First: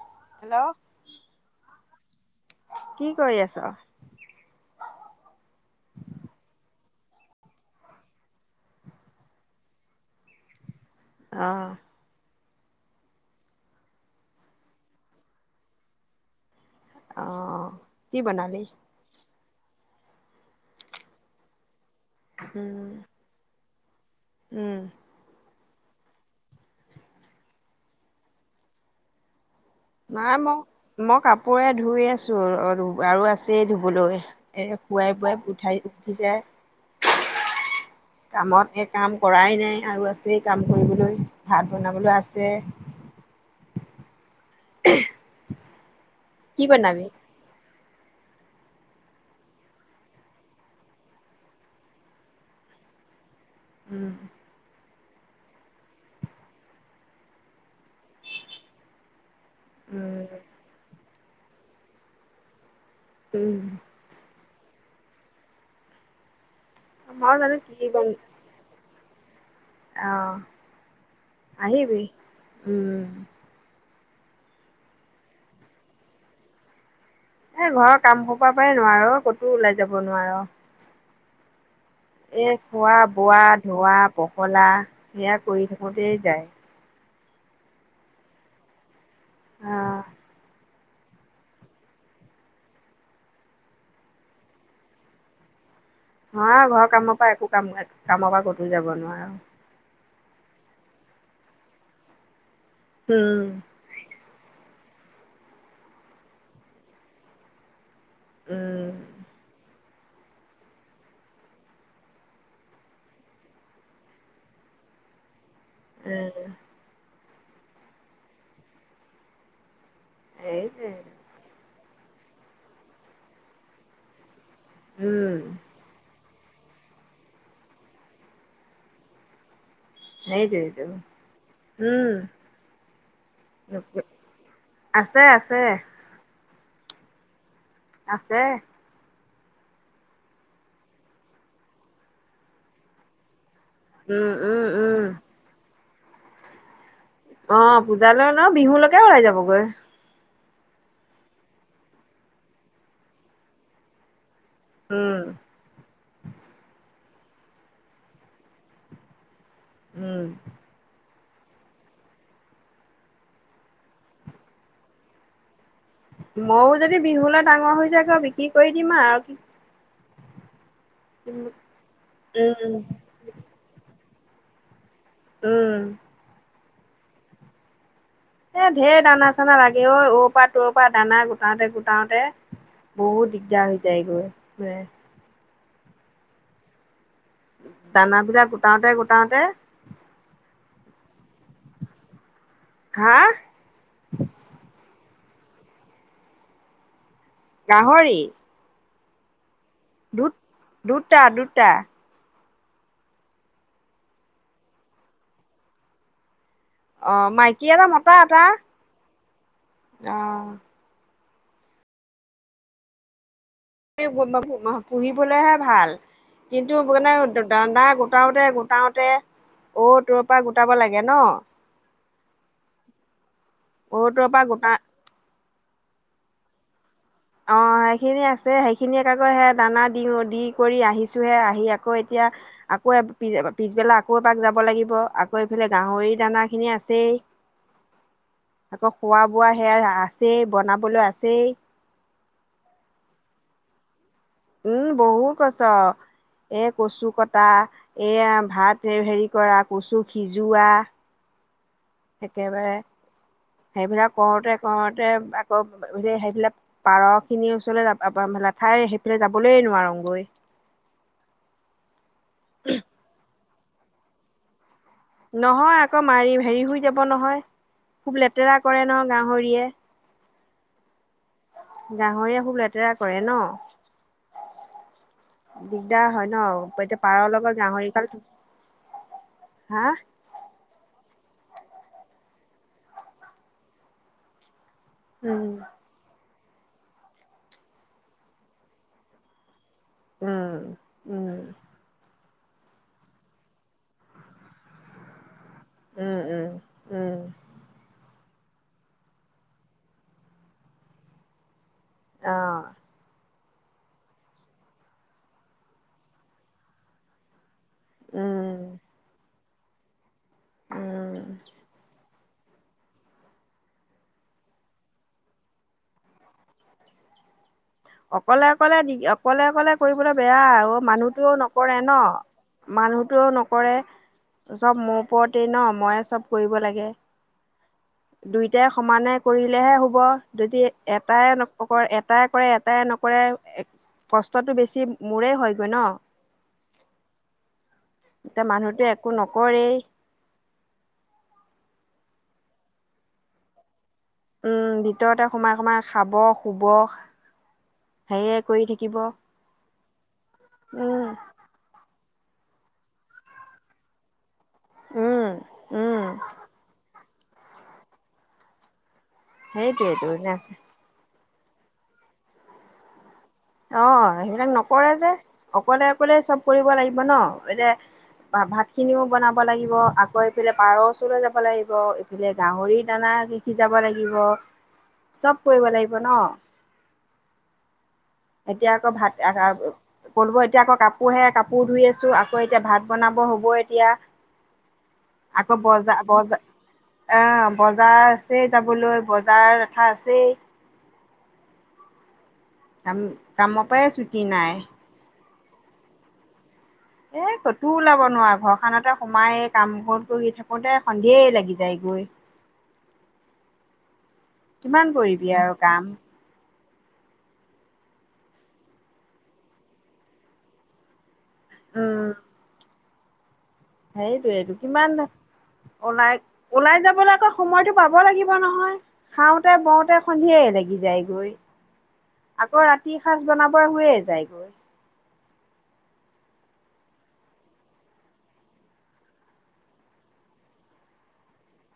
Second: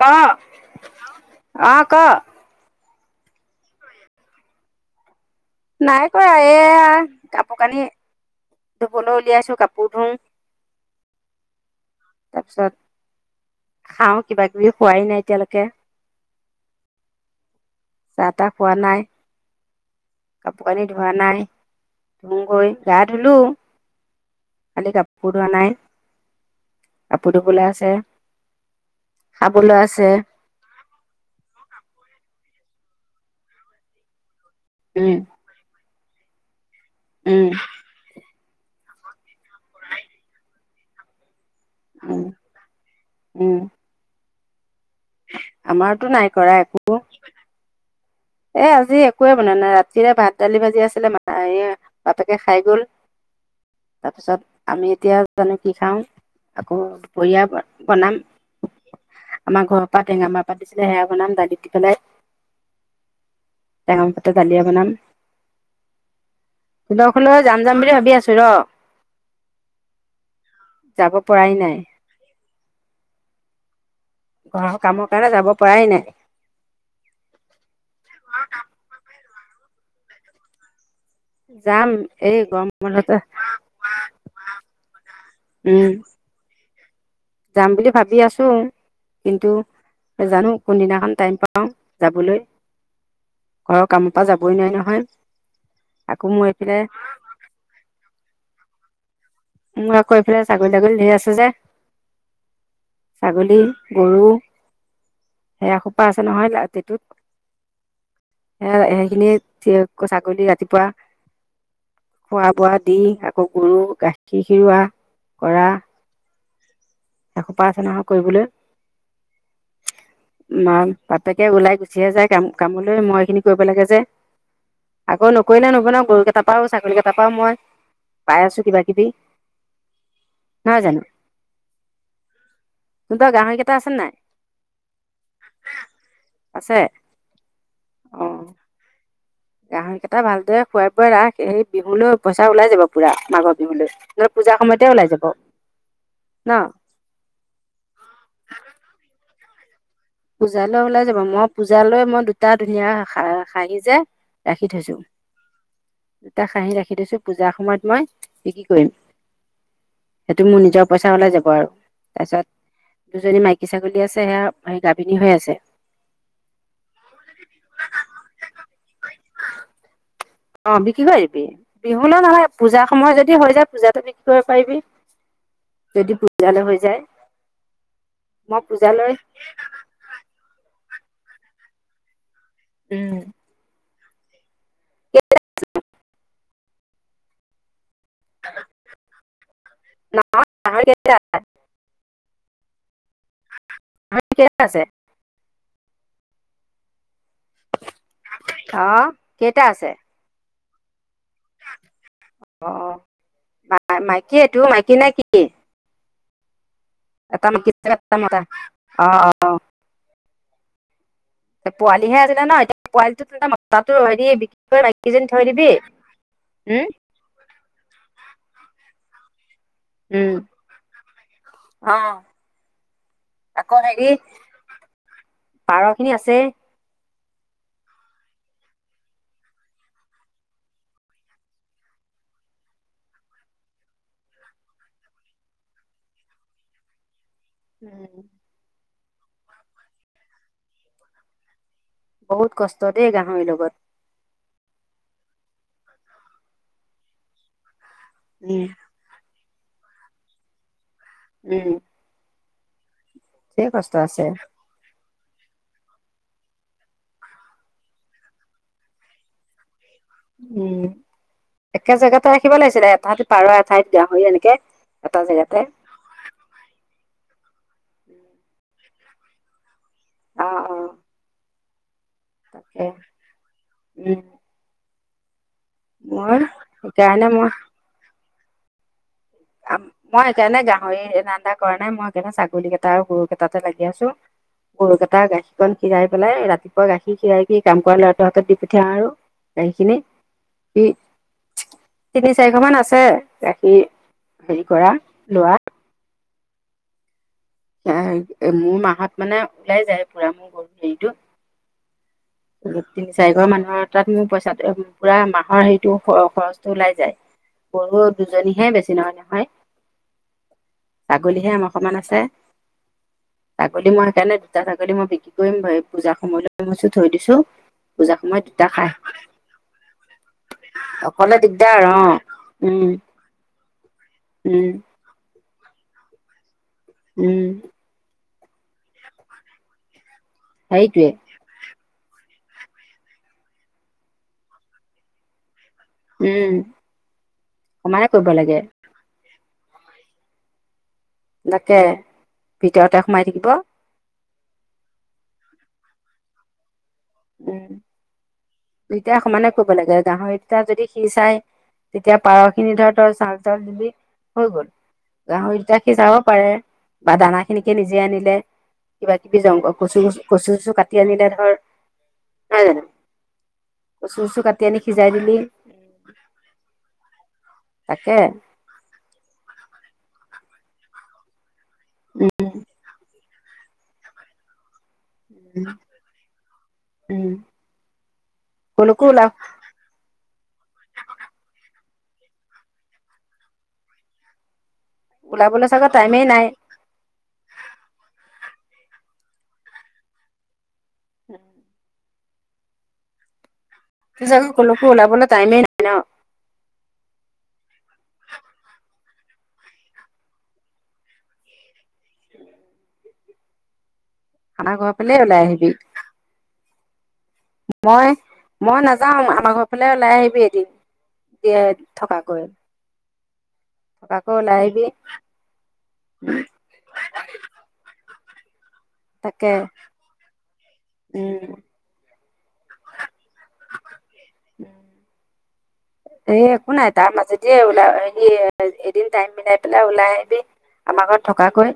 ক হেল্ল' 'অ' ক। কি কৰি আছ? নাই কৰা এয়া কাপোৰ কানি ধুবলৈ উলিয়াইছো, কাপোৰ ধুং। আহ'। তাৰপিছত খাওঁ কিবা-কিবি খোৱাই নাই এতিয়ালৈকে। অ'কি বনালি? কাপোৰ-কানী ধোৱা নাই। ধওঁগৈ, উম, গা ধুলো। উম, খালি কাপোৰ ধোৱা নাই। কাপোৰ ধূবলৈ আছে। খাবলৈ আছে। নাই মই মই কাপোৰে ধুই আছো আৰু আছেই ধুবলৈ। এ, উম খোৱাই-বোৱাই পথাই [unintelligible] উম। কামত, এই কাম কৰাই নাই আৰু আছে কাম কৰিবলৈ। ভাত বনাবলৈ উম আছে। উম [unintelligible] আমাৰ টো নাই কৰা কি একো। বনাবি? এ আজি একোৱে বনা নাই ।ৰাতিৰে ভাত-দালি ভাজি আছিলে ম এই বাপেকে খাই গল। উম, তাৰপিছত আমি এতিয়া জানো কি খাওঁ? আকৌ দুপৰীয়া বনাম। আমাৰ ঘৰ পৰা উম, টেঙামাৰ পৰা দিছিলে, সেয়া বনাম দালি দি পেলাই। উম, তেঙৰ পাতৰ দলিয়ে বনাম। মই [unintelligible] জানো যাম যাম বুলি ভাবি আছো ৰ। আহ, যাব পৰাই নাই আহিবি। উম। ঘৰৰ কামৰ কাৰণে যাব পৰাই নাই। এ ঘৰৰ কাম সোপা পৰাই নোৱাৰো ক'তো ওলাই যাব নোৱাৰ। যাম এই গৰম বন্ধতে খোৱা-বোৱা-ধোৱা পখলা সেয়া কৰি উম থাকোতেই যায়। যাম বুলি ভাবি আছো। কিন্তু অ জানো কোনদিনাখন টাইম পাওঁ যাবলৈ ঘৰৰ কামৰ পৰা যাবই নোৱাৰি নহয়। আকৌ মোৰ হয় এইফালে ঘৰৰ কামৰ পৰা একো কাম -কামৰ পৰা কতো যাব নো নোৱাৰ। মই আক এইফালে ছাগলী -তাগলী ধেৰ আছে যে। উম ছাগলী, গৰু সেয়া সোপা আছে নহয় লাতিটোত। এ' উম সেইখিনি থি আকৌ ছাগলী ৰাতিপুৱা খোৱা -বোৱা দি আকৌ গৰু - গাখীৰ গাখীৰ খিৰুৱা উম এসোপা আছে নহয় কৰিবলৈ। মা সেইটোৱে -বাপেকে ওলাই গৈছে। যিয়ে যায় কাম কামলৈ মই এইখিনি কৰিব লাগে যে । আকৌ উম নকৰিলে নবনাও গৰু তাৰপাও চাগলী কেইটাৰ পা মই পাই আছো কিবা -কিবি। সেইটোৱে নহয় টো জানো উম তহঁতৰ গাহৰিকেইটা আছে নাই আছে - আছে। আছে আছে। গাহৰি কেইটা ভালদৰে খুৱাই -বোৱাই ৰাখ সেই বিহুলৈ পইচা ওলাই যাব পুৰা মাঘত। উম পূজাৰ উম সময়তে উম ওলাই যাব। ন' অ' পূজালৈ অলপ বিহুলৈকে ওলাই যাবগৈ। পূজালৈ ওলাই যাব মই পূজালৈ মই দুটা ধুনীয়া খাঁহি যে ৰাখি থৈছো। উম দুটা খাহি ৰাখি থৈছো পূজাৰ সময়ত মই বিক্ৰী কৰিম। উম সেইটো মোৰ নিজা পইছা তাই ওলাই যাব আৰু তাৰ পিছত দুজনী মাইকী ছাগলী আছে সেয়া হেয়া গা গাভিনী হৈ আছে। মইও যদি বিহুলৈ ডাঙৰ হৈ যায়গৈ বিক্ৰী কৰি দিম আৰু অহ, বিক্ৰী কৰিবি বিহুলৈ নহলে উম পূজাৰ সময় যদি হৈ যায় পূজাতে বিক তই পাৰিবি। উম যদি পূজালৈ হয় য যায়। মই এ' ধেৰ পূজালৈ দানা -চানা লাগে ঐ অৰ পা তৰ খোৱা দানা গোটাওতে - গোটাওতে উম বহুত দিগদাৰ হৈছে । যাই গৈ। উ উম দানাবিলাক গোটাওতে গোটাওতে, চাৰ হা কেইটা আছে গাহৰি? অ কে - টা আছে? দুত- দুটা দুটা । অ মাই মাইকী এইটো, মাইকী নে কি? এটা মাইকি এটা মতা । অ অ। অঁ । অহ । পোৱালিহে আছিলে ন । পোৱালিটো মতাটো হেৰি বিক্ৰী কৰি মাইকীজনী থৈ পুহিবলৈহে দিবি ভাল । কিন্তু উম মানে দানা গোটাওতে গোটাওতে, তে অ তৰ উম পৰা গোটাব লাগে ন? অ আকৌ অ হেৰি তৰ পৰা গোটা পাৰ খিনি আছেই । অ সেইখিনি আছে । সেইখিনিক আকৌ সে দানা দি দি কৰি আহিছোহে, আহি আকৌ এতিয়া আকৌ পিছবেলা আকৌ এপাক যাব লাগিব আকৌ এইফালে গাহৰি দানা খিনি আছেই। উম । আকৌ খোৱা বোৱা সেয়া আছেই, বনাবলৈ আছেই । বহুত কষ্ট দেই গাহৰি লগত । উম বহুত কষ্ট । এ কচু কটা, এয়া উম ভাত এই হেৰি, কৰা, কচু সিজোৱা । উম । একেবাৰে, সেইবিলাক আছে কৰোতে কৰোতে, আকৌ সেইবিলাক পাৰ খিনিৰ ওচৰলৈ য ঠাই সেইফালে যাবলৈ নোৱাৰো । উম । একে জেগাতে ৰাখিব লাগিছিলে তাহাতি পাৰ এঠাইত, গাহৰি এনেকে, এটা জেগাতে নহয় আকৌ মাৰি হেৰি হৈ যাব নহয় । খুব লেতেৰা কৰে ন গাহৰিয়ে । অ অ। গাহৰিয়ে খুব তাকে লেতেৰা কৰে ন উম দিগদাৰ হয় মই ন এতিয়া সেইকাৰণে পাৰৰ মই লগত গাহৰিগাল মই সেইকাৰণে গাহৰি কৰা নাই মই সেইকাৰণে ছাগলী কেইটা আৰু গৰু কেইটাতে লাগি আছো। গৰুকেইটা উম গাখীৰকন খিয়াই পেলাই ৰাতি গাখীৰ খীয়াই সি কাম কৰা ল'ৰাটোৰ হাতত দি পঠিয়াও আৰু গাখীৰখিনি উম উম। তিনি চাৰিশ মান আছে গাখীৰ হেৰি কৰা লোৱা, উম উম উম মোৰ মাহত মানে ওলাই যায় পুৰা মোৰ গৰু হেৰিটো অ তিনি চাৰি ঘৰ মানুহৰ তাত মোৰ পইচাটো পুৰা মাহৰ হেৰিটো খৰচটো ওলাই যায় গৰু উম দুজনীহে বেছি নহয় নহয়। উম ছাগলীহে আমাৰ আনৰ সমান আছে। ছাগলী মই সেইকাৰণে দুটা ছাগলী মই বিক্ৰী কৰিম পূজাৰ সময় লৈ থৈ দিছো পূজা সময়ত অকলে দুটা অকলে খাই দি অকলে অকলে কৰিবলৈ বেয়া অ মানুহটোও অকলে নকৰে দিগদাৰ ন অ উম মানুহটোও নকৰে। উম চব মোৰ ওপৰত ন ময় চব কৰিব লাগে উম দুইটাই সমানে কৰিলেহে হব যদি সেইটোৱে এটাই নক এটাই প ইয়াত নকৰে নকৰে কষ্টতটো বেছি মোৰে হয় উম সমানে কৰিব এতিয়া লাগে মানুহতো একো নক নকৰেই তাকে ভিতৰতে সোমাই থাকিব উম ভিতৰতে সোমাই সোমাই খাব শুব হেৰিয়ে কৰি উম থাকিব এতিয়া সমানে কৰিব লাগে গাহৰিত তা যদি সি উম চাই তেতিয়া পাৰ খিনি ধৰ তই চাউল টাউল দিলি হৈ গল উম গাহৰিটা সি উম চাব পাৰে বা দানা খিনিকে নিজে আনিলে কিবা কিবি জং অ সেইটোয়েতো কচুু কচু অ চচু কাটি আনিলে হয় হয় জানো অ কচু চচু সেইবিলাক কাটি আনি নকৰে যে সিজাই দিলি অকলে অকলে চব কৰিব লাগিব ন এ তাকে ভাত খিনিও বনাব লাগিব আ গৈ পেলে পাৰ ওচৰলৈ যাব লাগিব ব এইফালে গাহৰি দানা কি সিজাব লাগিব। চব কৰিব লাগিব ন। উম এতিয়া আকৌ কলৈকো ভাত ওলা আ আ পলব এতিয়া আকৌ কাপোৰ হে কাপোৰ শুই আছোঁ আকৌ এতিয়া ভাত বনাব হ'ব এতিয়া আকৌ ওলাবলৈ চাগৈ বজাৰ টাইমেই নাই বজাৰ অ বজাৰছে যাবলৈ বজাৰ লেঠা আছেই [inaudible] কাম কামক জানো কলৈকো ওলাবলে টাইমে নাই ন এ কতো ওলাব নোৱা ঘৰখনতে সোমাই কাম কৰি থাকোতে সন্ধিয়া লাগি যায় গৈ আমাৰ কিমান ঘৰ ফালে কৰিবি ওলাই আৰু আহিবি। কাম মই মই নাযাওঁ আমাৰ ঘৰ ফালে ওলাই আহিবি এদিন দিয়ে উম থকাকৈ থকাকৈ সেইটোয়েইটো ওলাই আহিবি কিমান ওলাই ওলাই যাবলৈ আকৌ সময়তটো পাব লাগিব। নহয় তাকে খাওঁতে বওঁতে সন্ধিয়াই লাগি যায় গৈ উম আকৌ ৰাতি সাঁজ বনাব হৈয়ে যায়গৈ এ একো নাই তাৰ মাজেদিয়ে ওলাই হে এদিন টাইম মিলাই পেলাই ওলাই আহিবি আমাৰ ঘৰত থকাকৈ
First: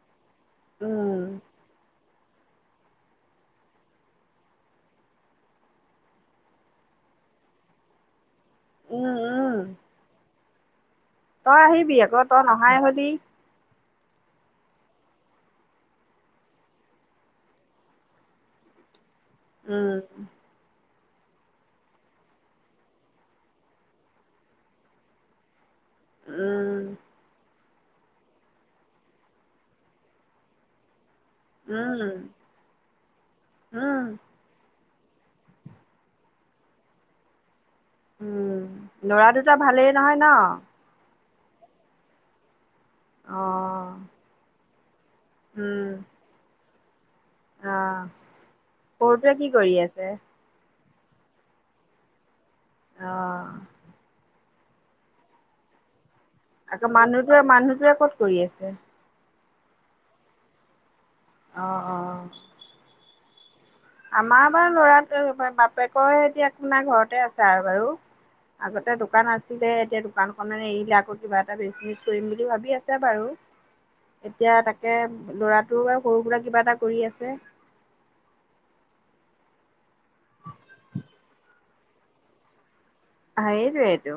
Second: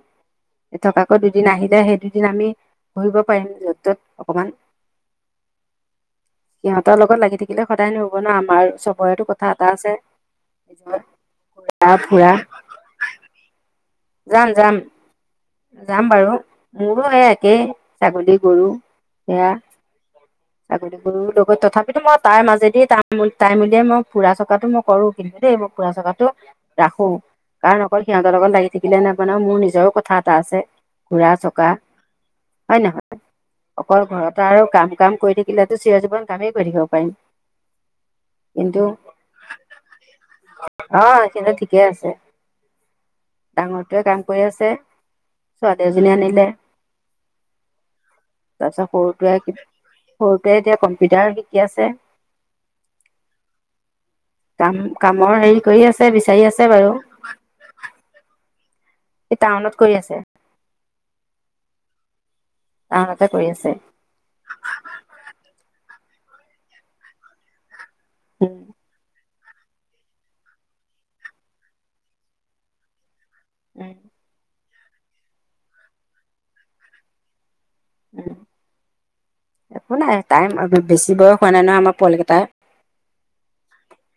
এ থকাকৈ উম, দুদিন আহিলে সেইদিন দিন আমি ঘূৰিব পাৰিম য'ত ত'ত অকমান সিহঁতৰ, লগত লাগি থাকিলে সদায় নহ'ব ন আমাৰ উম, বয়তো কথা উম, এটা আছে তই আহিবি তাৰ আকৌ ফুৰা তই নহাই হলি যাম যাম যাম বাৰু মোৰো সে একেই ছাগলী গৰু এয়াআ উম, গৰু লগত তথাপিতো মই তাৰ মাজেদি তাম উ টাইম উলিয়াই মই ফুৰা চকাটো মই কৰো কিন্তু দেই ফুৰা চকাটো উম, ৰাখোঁ। কাৰণ অকল সিহঁতৰ লগত লাগি থাকিলে নহ'ব ন নহয় মোৰ নিজৰো কথা আছে । ঘূৰা-চকা, উম, হয় নহয়? উম, অকল ঘৰত আৰু কাম কাম কৰি থাকিলেটো চিৰজীৱন কামেই কৰি থাকিব পাৰিম। উম! কিন্তু লৰা দুটা ভালেই নহয় ন? অ সিহঁতে ঠিকে আছে। অ', ডাঙৰটোৱে কাম কৰি আছে ছোৱালী উম, এজনী আনিলে। অ', তাৰপিছত কি সৰুটোৱে, কৰি আছে? সৰুটোৱে এতিয়া কম পিতাৰ শিকি আছে। আহ! কাম, কামৰ হেৰি কৰি আছে বিচাৰি আছে আকৌ বাৰু মানুহটোৱে, মানুহটোৱে ক'ত কৰি আছে? এই টাউনত কৰি আছে। অঁ-অঁ। তাতে কৰি আছে। আমাৰ বাৰু ল'ৰাটো এইবাৰ, বাপেকৰ হে এতিয়া একো নাই আপোনাৰ ঘৰতে আছে আৰু বাৰু। উম আগতে দোকান আছে আছিলে এতিয়া দোকানখনে এৰিলে, আকৌ কিবা এটা বিজনেচ কৰিম বুলি ভাবি আছে বাৰু। উম এতিয়া তাক এয়া ল'ৰাটো আৰু সৰু সুৰা কিবা এটা কৰি আছে। উম! একো নাই, টাইম বেছি বয়স হোৱা নাই নহয় আমাৰ পোৱালিকেইটাৰে সেইটোৱেইটো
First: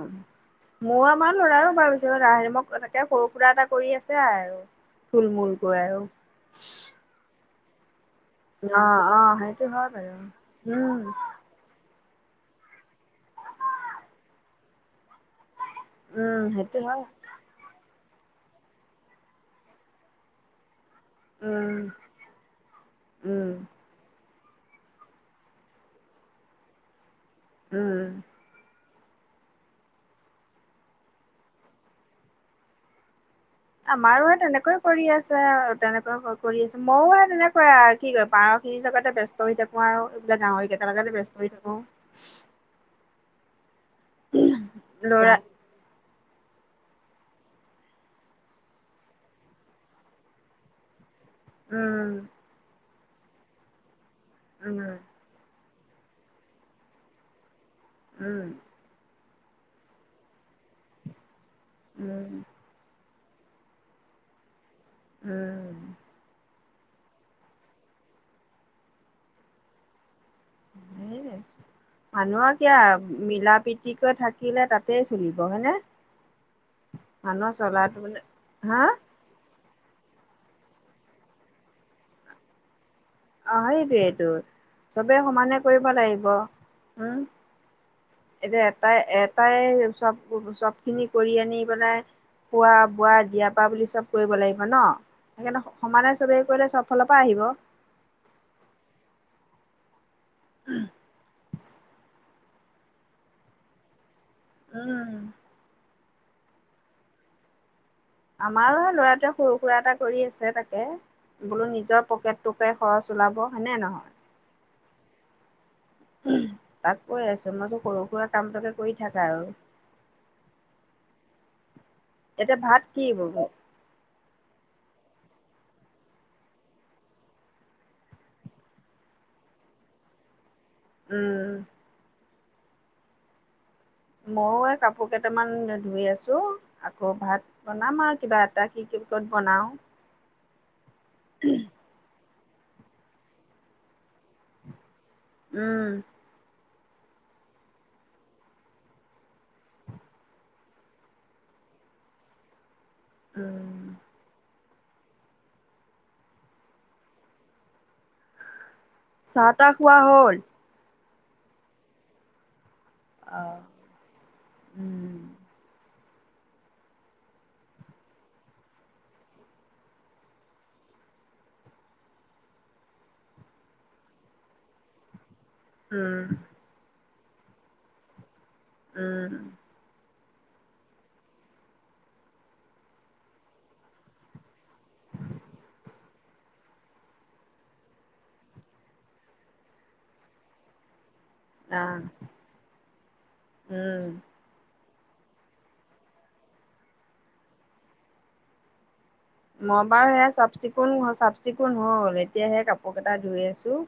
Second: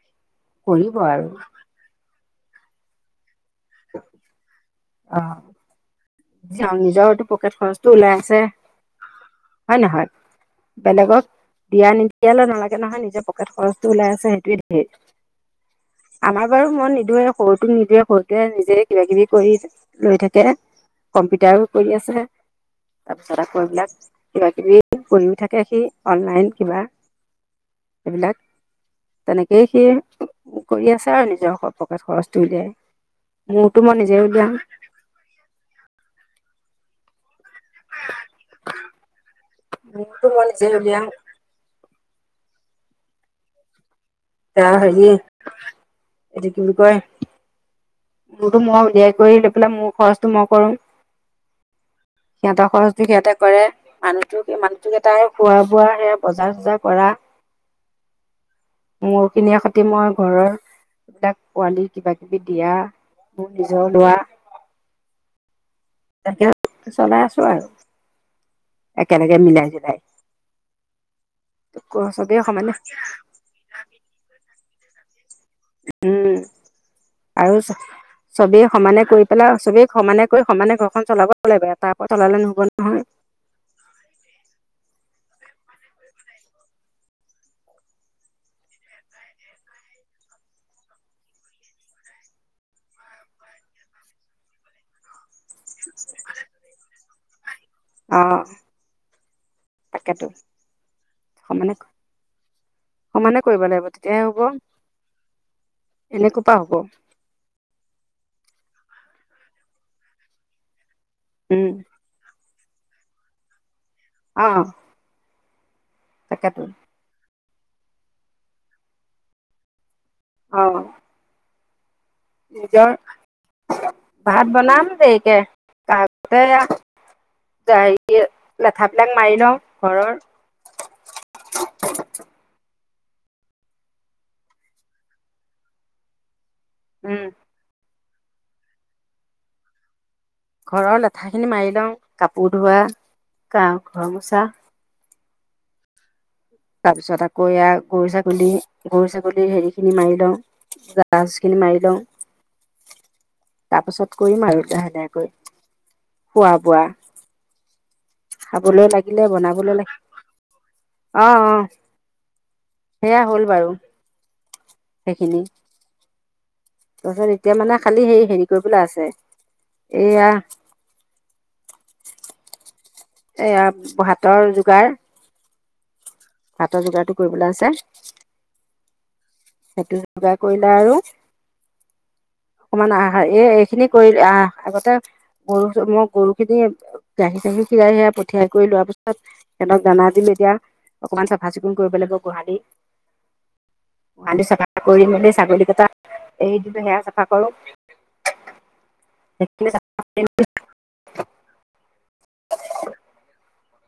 মোৰ আৰু আমাৰ ল'ৰাৰো । এনেকে কৰোঁ কিবা এটা কৰি আছে আৰু। অ', থুল-মূল কৈ আৰু। নিজৰটো খৰচটো ওলাই। আছে অঁ-অঁ! সেইটো হয় বাৰু । উম! এইয়ালৈ নালাগে নহয়, নিজৰ পকেট খৰচটো ওলাই আছে সেইটোৱেই ধেই আমাৰ উম বাৰু সেইটো মই হয় নিদোৱেই, সৰুটোক নিদোৱেই সৰুটোৱেই নিজে কিবা-কিবি কৰি লৈ থাকে। কম্পিউটাৰো উম কৰি আছে, তাৰপিছত উম আকৌ এইবিলাক কিবা কিবি কৰিও থাকে সি অনলাইন কিব উম। তেনেকেই সি কৰি আছে আৰু নিজৰ পকেট খৰচটো উলিয়াই। মোৰতো মই নিজে আমাৰো এই উলিয়াও তেনেকৈ কৰি আছে তেনেক। ন হ কৰি আছে ময়ো সে তেনেকে। কয় আও পাৰখিনি কি কয় বেষ্ট। ব্যস্ত হৈ থাকো আৰু মোৰতো যে মই নিজে গাহৰিকেইটা উলিয়াও লগতে ব্যস্ত হৈ থাকো তা হেৰি। ল'ৰা এটো কি বুলি কয় মোৰতো মই উলিয়াই কৰি লৈ পেলাই মোৰ খৰচটো মই কৰো। উম। সিহতে কৰে আন। মানুহ উম তোক এটাই খোৱা। বোৱা সেয়া বজাৰ চজাৰ কৰা। উম। মোৰ খিনিৰ সতে মই ঘৰৰ এইবিলাক। পোৱালি কিবা উম কিবি দিয়া। ম নিজৰলোৱা। উম। তাকে চলাই আছো আৰু একেলগে মিলাই জোলাই। মানুহৰ সমানে কিয় মিলা প্ৰীতিকৈ থাকিলে তাত। তে চলি। উম মানুহৰ আৰু চ চলাটো মানে চবেই হা সমানে কৰি পেলাই আৰু চবেই। সমানে কৰি সমানে ঘৰখন চলাব লাগিব চলালে নহব নহয়। অ সেইটোৱেইটো চবেই সমানে কৰিব লাগিব উম এতিয়া এটাই এটাই চব চব খিনি কৰি আনি পেলাই খোৱা বোৱা দিয়াৰ পা বুলি চব কৰিব লাগিব ন। সেইকাৰণে সমানে চবেই কৰিলে চব ফালৰ পৰা আহিব। তাকেটো। উম। সমানে সমানে কৰিব লাগিব। তেতিয়াহে হ'ব উম। এনে কু পা হ'ব। আমাৰ ল'ৰাটোৱে সৰু সুৰা এটা কৰি আছে তাকে। উম বোলো নিজৰ পকেট। টোকে খৰচ ওলাব হয়নে নহয়। অহ। তাক কৈ আছো। জন্মতটো সৰু সুৰা কামটাকে কৰি থাকা আৰু। অ। এতিয়া ভাত নিজৰ কি ব । ভাত বনাম দেৰিকে আগতে হেৰি লেঠাবিলাক মাৰি লওঁ ঘৰৰ উম [inaudible] ময়ও এই কাপোৰ কেইটামান ধুই আছো আকৌ উম ভাত বনাম আৰু কিবা এটা কি কি কত বনাওঁ? ঘৰৰ লে খিনি মাৰি লওঁ, কাপোৰ ধোৱা গা ঘৰ মোচা উম তাৰপিছত আকৌ এয়া গৰু ছাগলী গৰু ছাগলীৰ হেৰি খিনি মাৰি লওঁ জাজ খিনি মাৰি লওঁ তাৰ উম পাছত কৰিম আৰু লাহে লাহে কৈ খোৱা বোৱা খাবলৈ লাগে চাহ তাহ খোৱা হল? আহ আহ সেয়া হ'ল আহ বাৰু উম সেইখিনি তাৰপাছত এতিয়া মানে খালি হে হেৰি কৰিবলৈ আছে এইয়া এয়া ভাতৰ যোগাৰ, উম ভাতৰ যোগাৰটো কৰিবলৈ আছে উম সেইটো যোগাৰ কৰিলে আৰু অকমান আহাৰ এই এইখিনি কৰিল আহ আগতে গৰু মই গৰু খিনি গাখীৰ চাখীৰ খিৰাই সিৰাই পঠিয়াই কৰি লোৱাৰ পিছত সিহঁতক দানা দিলোঁ এতিয়া, অকমান চাফা চিকুণ কৰিব আহ লাগিব গোহালি উম গোহালি চাফা কৰি মেলি ছাগলী কেইটা এৰি দিলো সেয়া চাফা কৰোঁ । মই বাৰু সেয়া চাফ চিকুণ চাফ চিকুণ হল এতিয়া সে কাপোৰ কেইটা ধুই আছো,